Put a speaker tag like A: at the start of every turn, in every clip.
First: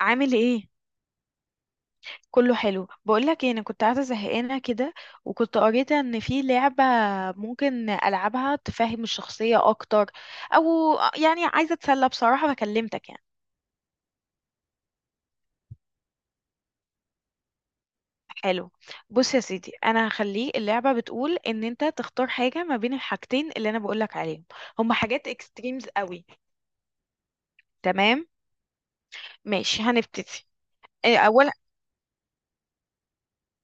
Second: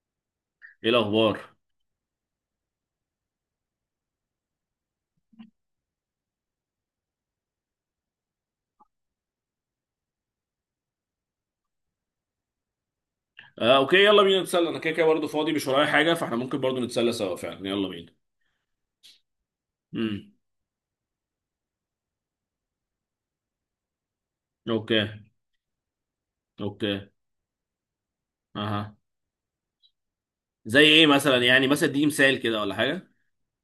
A: عامل ايه؟
B: ايه الاخبار؟
A: كله حلو. بقولك ايه، انا كنت قاعده زهقانه كده وكنت قريت ان في لعبه ممكن العبها تفهم الشخصيه اكتر، او يعني عايزه اتسلى بصراحه فكلمتك يعني.
B: آه اوكي، يلا بينا نتسلى. انا كده كده برضه فاضي، مش ورايا حاجه، فاحنا ممكن برضه نتسلى سوا فعلا. يلا بينا.
A: حلو. بص يا سيدي، انا
B: امم.
A: هخليه اللعبه بتقول ان انت تختار حاجه ما بين الحاجتين اللي انا بقولك عليهم. هما
B: اوكي.
A: حاجات اكستريمز قوي.
B: اوكي.
A: تمام،
B: اها.
A: ماشي، هنبتدي.
B: زي ايه مثلا؟
A: اولا
B: يعني مثلا اديني مثال كده ولا حاجه.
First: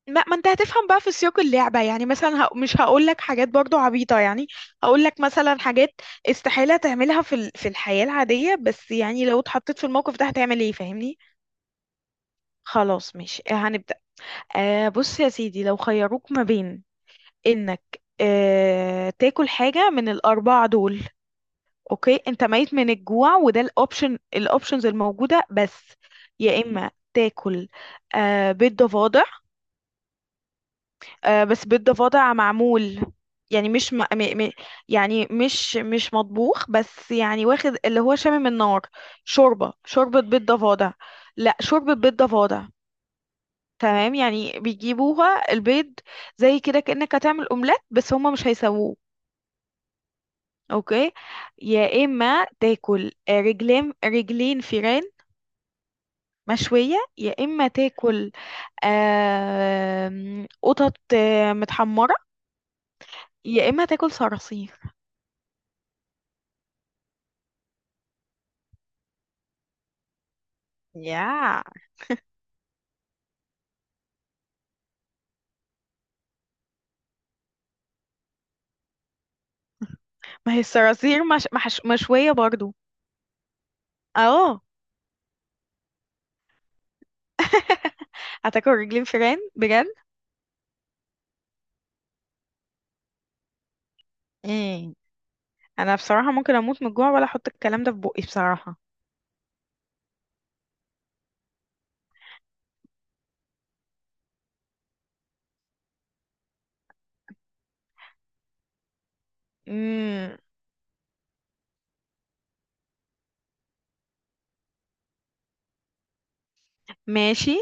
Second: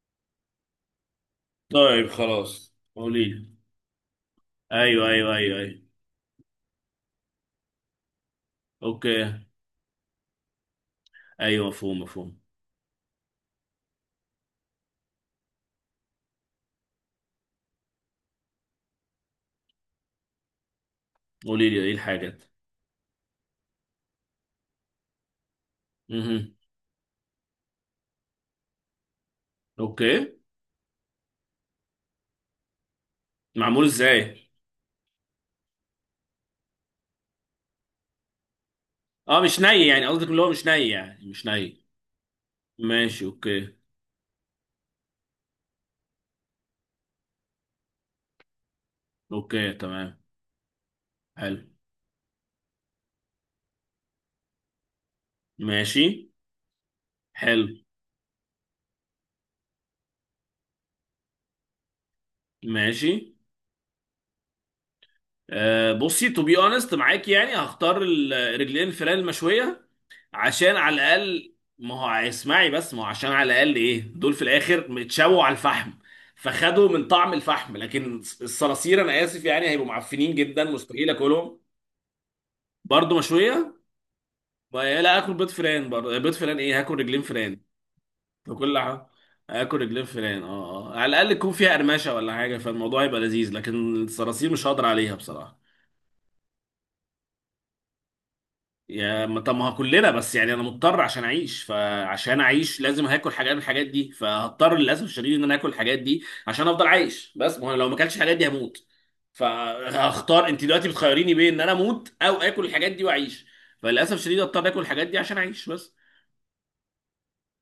A: ما انت هتفهم بقى في سياق اللعبة.
B: طيب
A: يعني مثلا
B: خلاص
A: مش هقول لك
B: قولي
A: حاجات
B: لي.
A: برضو عبيطة يعني. هقول
B: ايوه
A: لك
B: ايوه ايوه
A: مثلا
B: ايوه.
A: حاجات استحالة تعملها في في الحياة العادية، بس يعني
B: اوكي.
A: لو اتحطيت في الموقف ده هتعمل ايه؟ فاهمني.
B: ايوه، مفهوم مفهوم.
A: خلاص ماشي، هنبدأ. آه بص يا سيدي، لو خيروك ما بين انك تاكل حاجة من الأربعة دول.
B: قولي لي ايه
A: اوكي، انت
B: الحاجات.
A: ميت من الجوع وده الاوبشن الاوبشنز الموجودة بس.
B: امم.
A: يا اما تاكل بيض ضفادع.
B: اوكي.
A: بس بيض ضفادع معمول، يعني
B: معمول
A: مش
B: ازاي؟
A: م... يعني مش مطبوخ، بس يعني واخد اللي هو شامم النار.
B: اه، مش
A: شوربة
B: ني يعني؟
A: شوربة
B: قصدك اللي
A: بيض
B: هو مش ني
A: ضفادع.
B: يعني مش
A: لا،
B: ني؟
A: شوربة بيض ضفادع.
B: ماشي اوكي.
A: تمام، يعني بيجيبوها البيض زي كده كأنك هتعمل اومليت بس هما مش هيسووه.
B: اوكي تمام.
A: اوكي.
B: حلو.
A: يا اما تاكل رجلين فيران
B: ماشي.
A: مشوية. يا
B: حلو.
A: اما تاكل قطط متحمرة.
B: ماشي.
A: يا اما تاكل صراصير.
B: بصي، تو بي اونست معاك، يعني هختار الرجلين الفلان المشويه. عشان على الاقل،
A: ياه،
B: ما هو اسمعي بس، ما هو عشان على الاقل ايه، دول في الاخر متشووا على الفحم، فخدوا من طعم الفحم. لكن الصراصير انا اسف يعني، هيبقوا معفنين
A: ما هي
B: جدا، مستحيل
A: الصراصير مش...
B: اكلهم.
A: محش... مشوية برضو.
B: برضه مشويه.
A: اه.
B: لا اكل بيض فيران؟ برضه بيض فيران؟ ايه، هاكل رجلين فيران.
A: هتاكل
B: بكل
A: رجلين
B: حاجه.
A: فيران
B: اكل
A: بجد؟
B: رجلين فيران، اه اه، على الاقل يكون فيها قرمشه ولا حاجه فالموضوع يبقى لذيذ، لكن الصراصير مش هقدر
A: امم،
B: عليها بصراحه.
A: انا بصراحة ممكن اموت من الجوع ولا احط الكلام ده في بقي بصراحة.
B: يا ما- طب ما هو كلنا، بس يعني انا مضطر عشان اعيش، فعشان اعيش لازم هاكل حاجات من الحاجات دي، فهضطر للاسف الشديد ان انا اكل الحاجات دي عشان افضل عايش. بس ما هو أنا لو ما اكلتش الحاجات دي هموت.
A: امم،
B: فهختار، انت دلوقتي بتخيريني بين ان انا اموت او اكل الحاجات دي واعيش، فللاسف الشديد اضطر اكل الحاجات دي عشان اعيش بس.
A: ماشي.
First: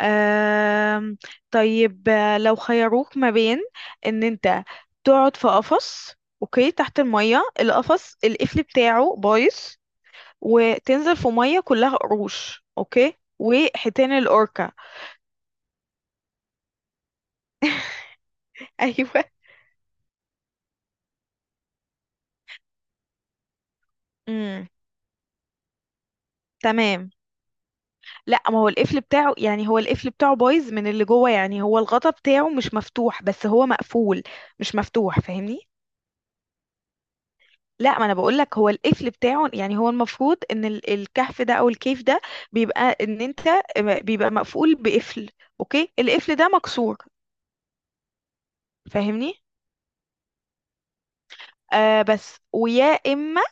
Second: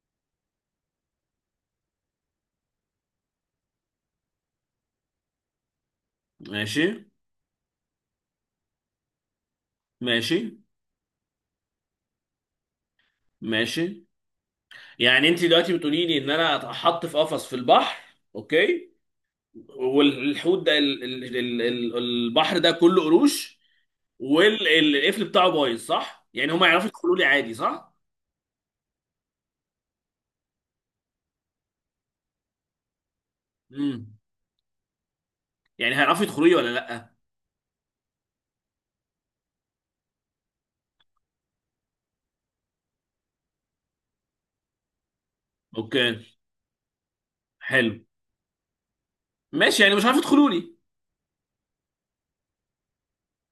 A: أم... طيب لو خيروك ما بين ان انت تقعد في قفص، اوكي،
B: ماشي.
A: تحت المية، القفص القفل بتاعه بايظ،
B: ماشي.
A: وتنزل في مية كلها قروش، اوكي،
B: ماشي.
A: وحيتان الاوركا.
B: يعني انت دلوقتي بتقولي لي ان انا اتحط في قفص في البحر. اوكي.
A: ايوه.
B: والحوت ده البحر ده كله قروش،
A: امم،
B: والقفل بتاعه بايظ، صح؟ يعني هم يعرفوا
A: تمام.
B: يدخلوا لي عادي، صح؟
A: لا ما هو القفل بتاعه، يعني هو القفل بتاعه بايظ من اللي جوه، يعني هو الغطا بتاعه مش مفتوح بس هو
B: امم.
A: مقفول، مش مفتوح، فاهمني؟
B: يعني هيعرفوا يدخلوا لي ولا لا؟
A: لا ما انا بقول لك هو القفل بتاعه، يعني هو المفروض ان الكهف ده او الكيف ده بيبقى ان انت بيبقى مقفول بقفل. اوكي،
B: اوكي.
A: القفل ده مكسور،
B: حلو.
A: فاهمني.
B: ماشي، يعني مش عارف يدخلوا لي.
A: آه بس ويا اما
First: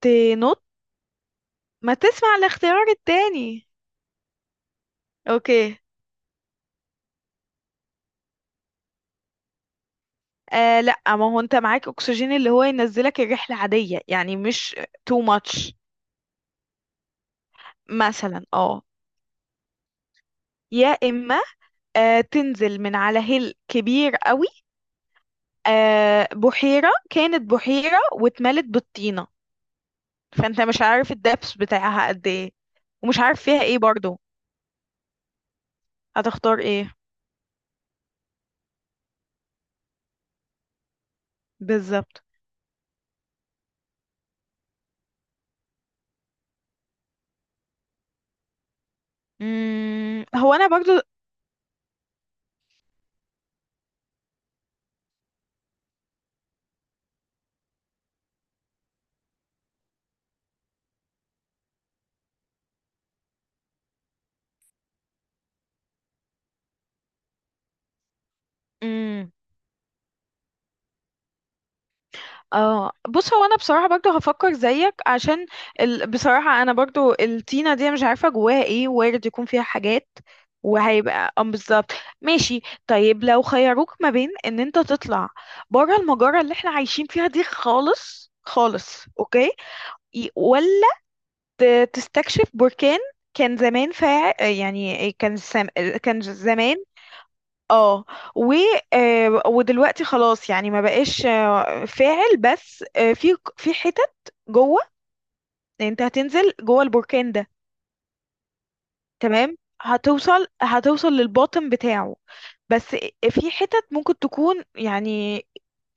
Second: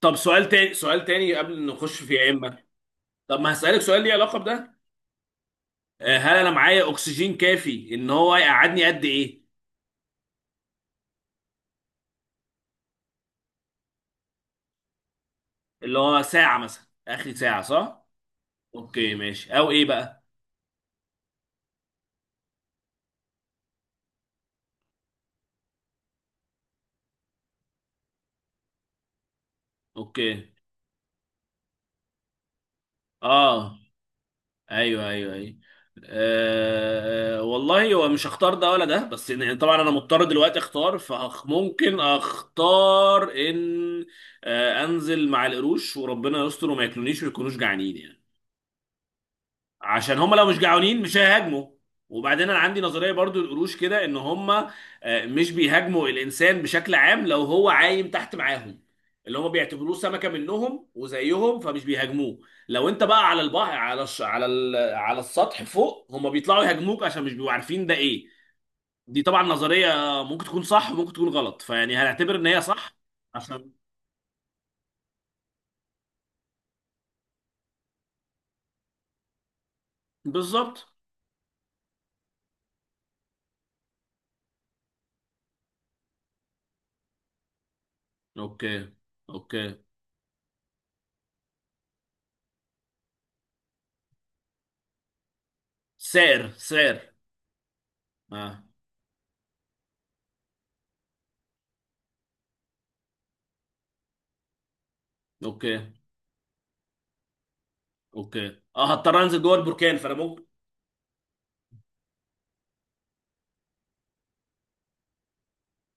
B: طب سؤال
A: تنط.
B: تاني، سؤال تاني قبل ما
A: ما
B: نخش في يا
A: تسمع
B: اما.
A: الاختيار
B: طب ما
A: التاني.
B: هسألك سؤال ليه علاقة بده.
A: اوكي.
B: هل انا معايا اكسجين كافي؟ ان هو يقعدني قد ايه؟
A: آه لا، ما هو انت معاك اكسجين اللي هو ينزلك الرحله عاديه، يعني مش too much.
B: اللي هو ساعة مثلا، اخر ساعة، صح؟
A: مثلا اه.
B: اوكي ماشي. او ايه بقى؟
A: يا اما تنزل من على هيل كبير قوي. بحيره، كانت بحيره واتملت بالطينه،
B: اوكي.
A: فانت مش عارف الدبس بتاعها قد ايه، ومش عارف فيها
B: اه.
A: ايه برضو.
B: ايوه ايوه ايوه.
A: هتختار ايه
B: أه والله هو مش هختار ده ولا ده، بس يعني طبعا انا مضطر دلوقتي اختار، فممكن
A: بالظبط؟
B: اختار ان، أه، انزل مع القروش وربنا يستر وما ياكلونيش ويكونوش جعانين يعني. عشان هم لو
A: هو
B: مش
A: انا برضو.
B: جعانين مش هيهاجموا. وبعدين انا عندي نظريه برضو، القروش كده ان هم مش بيهاجموا الانسان بشكل عام لو هو عايم تحت معاهم، اللي هم بيعتبروه سمكه منهم وزيهم فمش بيهاجموه. لو انت بقى على البحر، على الش... على ال... على السطح فوق، هم بيطلعوا يهاجموك عشان مش بيبقوا عارفين ده ايه. دي
A: مم،
B: طبعا نظريه، ممكن تكون صح وممكن تكون غلط، فيعني هنعتبر ان هي
A: اه
B: صح.
A: بص، هو انا
B: عشان.
A: بصراحه برضو هفكر زيك، عشان بصراحه انا برضو الطينه دي أنا مش عارفه جواها ايه، وارد يكون فيها حاجات،
B: بالظبط.
A: وهيبقى اه بالظبط. ماشي. طيب، لو خيروك ما بين ان انت تطلع بره المجره اللي احنا عايشين فيها دي، خالص
B: اوكي.
A: خالص، اوكي،
B: اوكي.
A: ولا تستكشف بركان كان زمان، فا يعني كان كان
B: سعر
A: زمان،
B: سعر.
A: اه، و
B: اه.
A: ودلوقتي خلاص يعني ما بقاش فاعل، بس في حتت جوه، يعني
B: اوكي.
A: انت هتنزل جوه البركان ده.
B: اوكي، اه، هضطر انزل جوه
A: تمام،
B: البركان فانا ممكن.
A: هتوصل هتوصل للباطن بتاعه، بس في حتت ممكن تكون يعني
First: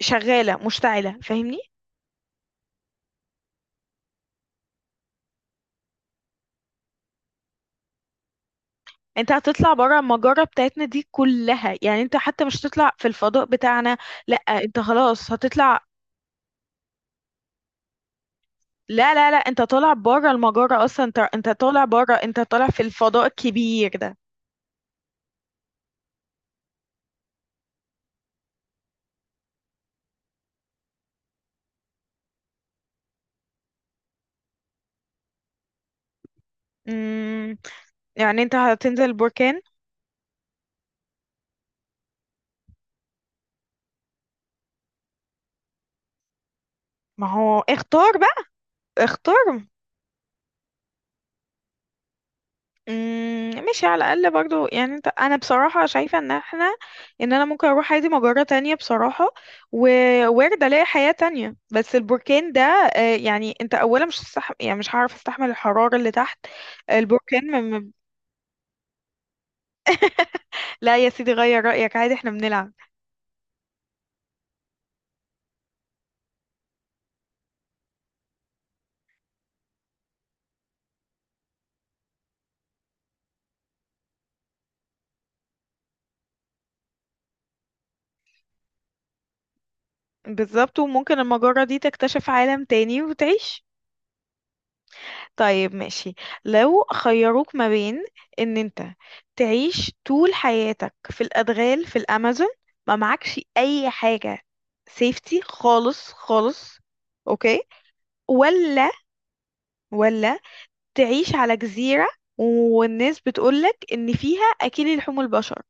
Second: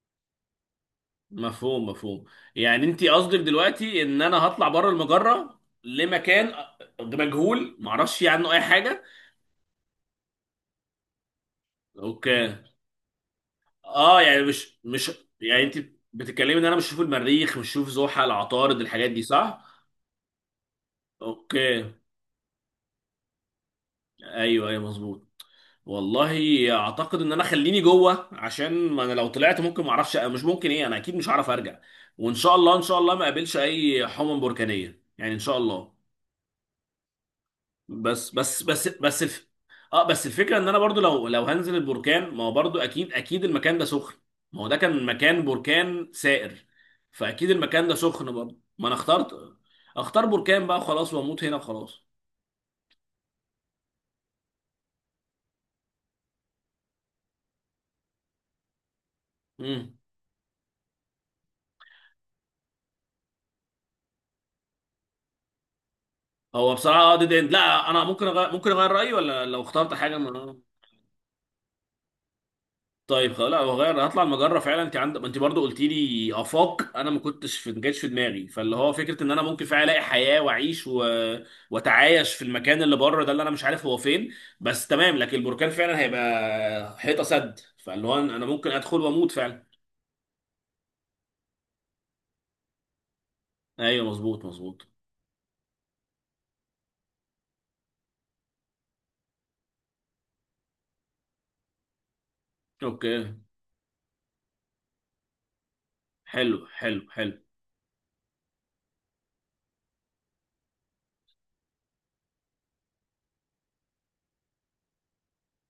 A: شغالة مشتعلة، فاهمني.
B: مفهوم مفهوم. يعني انت قصدك دلوقتي ان انا هطلع بره المجره لمكان مجهول، معرفش فيه عنه اي حاجه.
A: انت هتطلع بره المجرة بتاعتنا دي كلها، يعني انت
B: اوكي.
A: حتى مش هتطلع في الفضاء بتاعنا.
B: اه،
A: لا
B: يعني مش
A: انت
B: مش،
A: خلاص
B: يعني
A: هتطلع.
B: انت بتتكلمي ان انا مش هشوف المريخ، مش هشوف زحل، عطارد، الحاجات
A: لا
B: دي،
A: لا لا، انت
B: صح؟
A: طالع بره المجرة اصلا، انت انت طالع
B: اوكي.
A: بره، انت طالع في الفضاء الكبير ده.
B: ايوه ايوه مظبوط. والله اعتقد ان انا خليني جوه، عشان ما انا لو طلعت ممكن ما اعرفش، مش ممكن ايه، انا اكيد مش هعرف ارجع. وان شاء الله، ان شاء الله ما اقابلش اي حمم بركانيه يعني، ان شاء الله.
A: مم،
B: بس
A: يعني انت
B: بس بس
A: هتنزل
B: بس
A: بركان.
B: اه بس الفكره ان انا برضو، لو هنزل البركان، ما هو برضو اكيد اكيد المكان ده سخن. ما هو ده كان مكان بركان سائر،
A: ما
B: فاكيد
A: هو
B: المكان ده
A: اختار
B: سخن
A: بقى،
B: برضو، ما انا اخترت.
A: اختار.
B: اختار بركان بقى خلاص، واموت هنا خلاص.
A: ماشي، على الاقل برضو يعني انت، انا بصراحة شايفة ان احنا، ان انا ممكن اروح عادي مجرة تانية بصراحة،
B: امم.
A: ووارد الاقي حياة تانية، بس البركان ده يعني انت اولا مش هتستح... يعني مش هعرف استحمل الحرارة اللي تحت
B: هو بصراحه اه ديد اند،
A: البركان
B: لا انا ممكن ممكن اغير رايي ولا لو اخترت حاجه من.
A: لا يا سيدي غير رأيك عادي، احنا بنلعب.
B: طيب خلاص لا، هغير، هطلع المجره فعلا. انت عندك، ما انت برضو قلت لي افاق انا ما كنتش في، ما جاتش في دماغي، فاللي هو فكره ان انا ممكن فعلا الاقي حياه واعيش واتعايش في المكان اللي بره ده اللي انا مش عارف هو فين. بس تمام. لكن البركان فعلا هيبقى حيطه سد، فاللي هو انا ممكن ادخل واموت فعلا.
A: بالظبط، وممكن المجرة دي تكتشف عالم تاني وتعيش.
B: ايوه مظبوط مظبوط.
A: طيب ماشي. لو خيروك ما بين ان انت تعيش طول حياتك في الادغال في الامازون، ما
B: اوكي.
A: معكش اي حاجة سيفتي خالص
B: حلو
A: خالص،
B: حلو حلو.
A: اوكي، ولا ولا تعيش على جزيرة والناس بتقولك ان فيها اكل لحوم البشر.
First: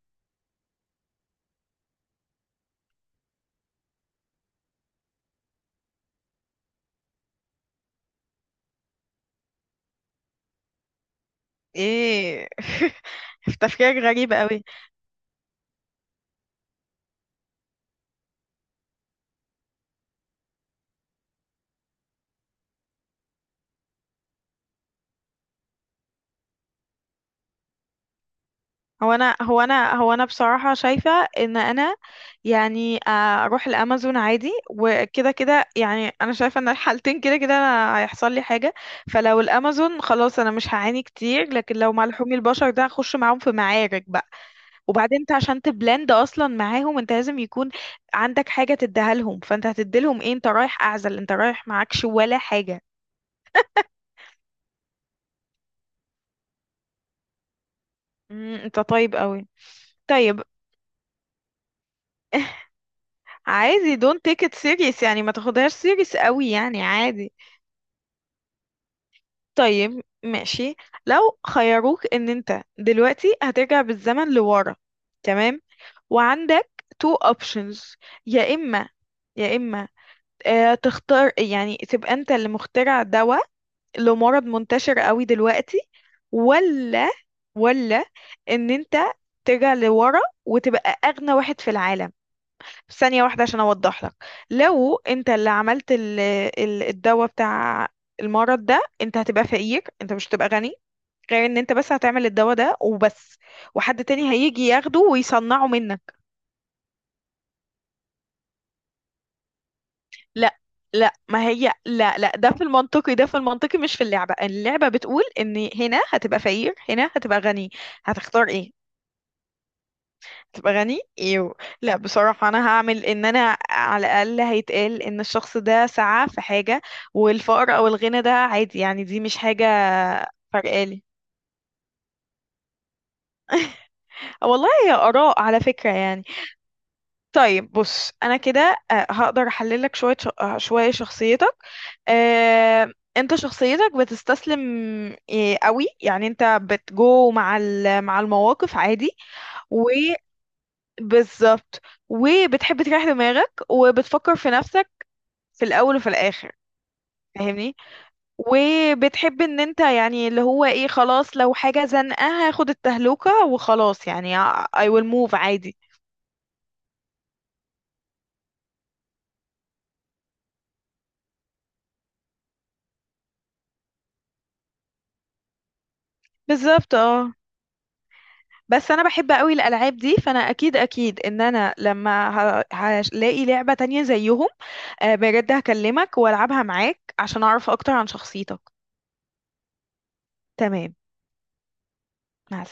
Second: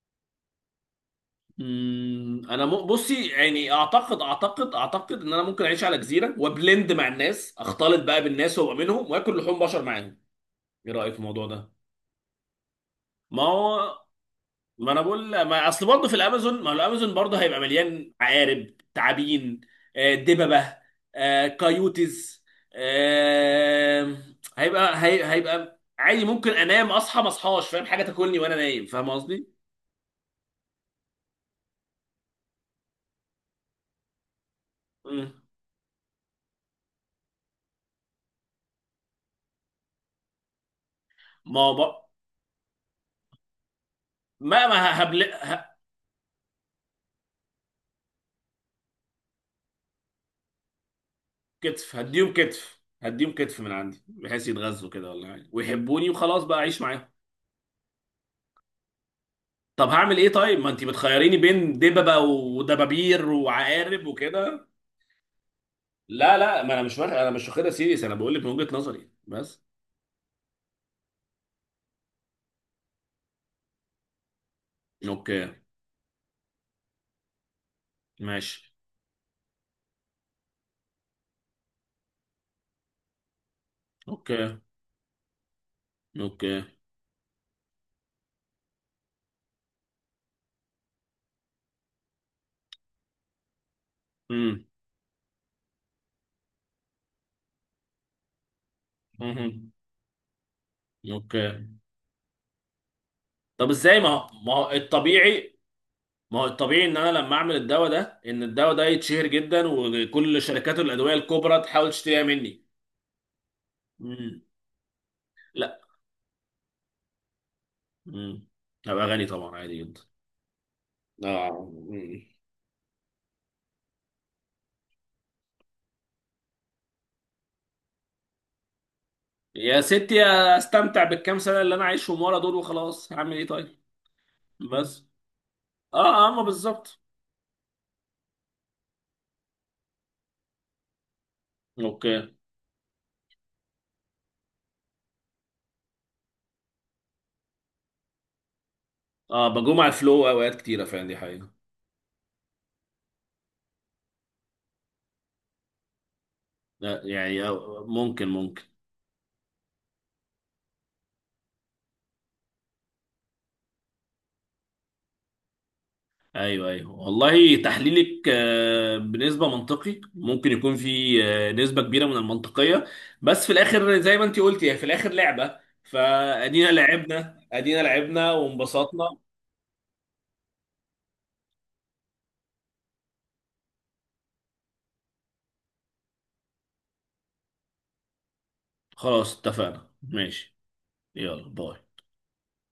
B: امم. انا بصي يعني، اعتقد اعتقد اعتقد ان انا ممكن اعيش على جزيره وبلند مع الناس، اختلط بقى بالناس وابقى منهم واكل لحوم بشر معاهم. ايه رايك في الموضوع ده؟
A: ايه؟
B: ما هو.
A: تفكيرك غريب قوي.
B: ما انا بقول، ما اصل برضه في الامازون، ما هو الامازون برضه هيبقى مليان عقارب، تعابين، دببه، كايوتز، آه، هيبقى هيبقى عادي ممكن انام، اصحى ما اصحاش، فاهم، حاجه تاكلني وانا نايم، فاهم
A: هو انا
B: قصدي؟
A: هو انا هو انا بصراحة شايفة ان انا يعني اروح الامازون عادي، وكده
B: مم.
A: كده يعني انا شايفة ان الحالتين كده كده أنا هيحصل لي حاجة، فلو الامازون خلاص انا مش هعاني كتير،
B: ما هو
A: لكن لو مع
B: بق...
A: لحوم البشر ده هخش معاهم في معارك بقى.
B: ما ما ه-
A: وبعدين
B: هبل
A: انت عشان
B: ه...
A: تبلند اصلا معاهم انت لازم يكون عندك حاجة تديها لهم، فانت هتديلهم ايه؟ انت رايح اعزل، انت رايح
B: كتف
A: معكش
B: هديهم،
A: ولا
B: كتف
A: حاجة.
B: هديهم، كتف من عندي بحيث يتغذوا كده ولا حاجه ويحبوني وخلاص بقى اعيش معاهم.
A: انت طيب قوي.
B: طب هعمل ايه
A: طيب.
B: طيب، ما انت بتخيريني بين دببه ودبابير
A: عادي،
B: وعقارب
A: don't take it
B: وكده.
A: serious يعني، ما تاخدهاش serious
B: لا
A: قوي
B: لا، ما انا
A: يعني،
B: مش واخد، انا
A: عادي.
B: مش واخدها سيريس، انا بقول لك من وجهة نظري بس.
A: طيب ماشي. لو خيروك ان انت دلوقتي هترجع بالزمن لورا،
B: اوكي.
A: تمام، وعندك تو اوبشنز، يا
B: ماشي.
A: اما، يا اما تختار يعني تبقى انت اللي مخترع دواء لمرض
B: اوكي.
A: منتشر قوي دلوقتي،
B: اوكي.
A: ولا ولا ان انت ترجع لورا وتبقى اغنى واحد في العالم. في ثانية واحدة عشان أوضح لك،
B: امم.
A: لو أنت اللي عملت الدواء بتاع المرض ده، أنت هتبقى
B: أمم.
A: فقير، أنت مش هتبقى غني، غير ان
B: اوكي.
A: انت بس هتعمل الدواء ده وبس،
B: طب ازاي،
A: وحد
B: ما هو
A: تاني
B: ما
A: هيجي
B: هو
A: ياخده
B: الطبيعي.
A: ويصنعه منك.
B: ما هو الطبيعي ان انا لما اعمل الدواء ده، ان الدواء ده يتشهر جدا وكل
A: لا
B: شركات
A: لا
B: الادويه
A: ما
B: الكبرى
A: هي
B: تحاول
A: لا
B: تشتريها
A: لا، ده في
B: مني.
A: المنطقي، ده في المنطقي، مش في اللعبة،
B: امم.
A: اللعبة بتقول ان
B: لا.
A: هنا هتبقى فقير هنا هتبقى غني.
B: امم.
A: هتختار ايه؟
B: هبقى غني طبعا عادي جدا.
A: تبقى غني
B: اه.
A: ايوه. لا
B: أمم.
A: بصراحة انا هعمل ان انا، على الاقل هيتقال ان الشخص ده سعى في حاجة، والفقر او الغنى ده عادي يعني، دي مش
B: يا
A: حاجة
B: ستي استمتع
A: فرقالي.
B: بالكام سنه اللي انا عايشهم ورا دول وخلاص، هعمل ايه طيب؟
A: آه والله هي
B: بس.
A: اراء على فكرة يعني.
B: اه اه، ما بالظبط.
A: طيب بص، انا كده هقدر احلل لك شوية شوية شخصيتك.
B: اوكي.
A: انت شخصيتك بتستسلم قوي، يعني انت بتجو مع مع المواقف عادي.
B: اه، بجوم على الفلو اوقات كتيره فعلا، دي حقيقه.
A: وبالظبط وبتحب تريح دماغك وبتفكر في نفسك في الاول وفي الاخر،
B: لا يعني
A: فاهمني.
B: ممكن ممكن.
A: وبتحب ان انت يعني اللي هو ايه، خلاص لو حاجة زنقة هاخد التهلوكة وخلاص يعني، I will move عادي.
B: ايوه ايوه، والله تحليلك بنسبه منطقي، ممكن يكون في نسبه كبيره من المنطقيه، بس في الاخر زي ما انت قلتي، هي في الاخر لعبه، فادينا
A: بالظبط اه.
B: لعبنا، ادينا لعبنا
A: بس انا
B: وانبسطنا.
A: بحب قوي الالعاب دي، فانا اكيد اكيد ان انا لما هلاقي لعبة تانية زيهم بجد هكلمك والعبها معاك عشان اعرف اكتر عن شخصيتك.
B: خلاص اتفقنا، ماشي.
A: تمام،
B: يلا باي.
A: مع السلامة.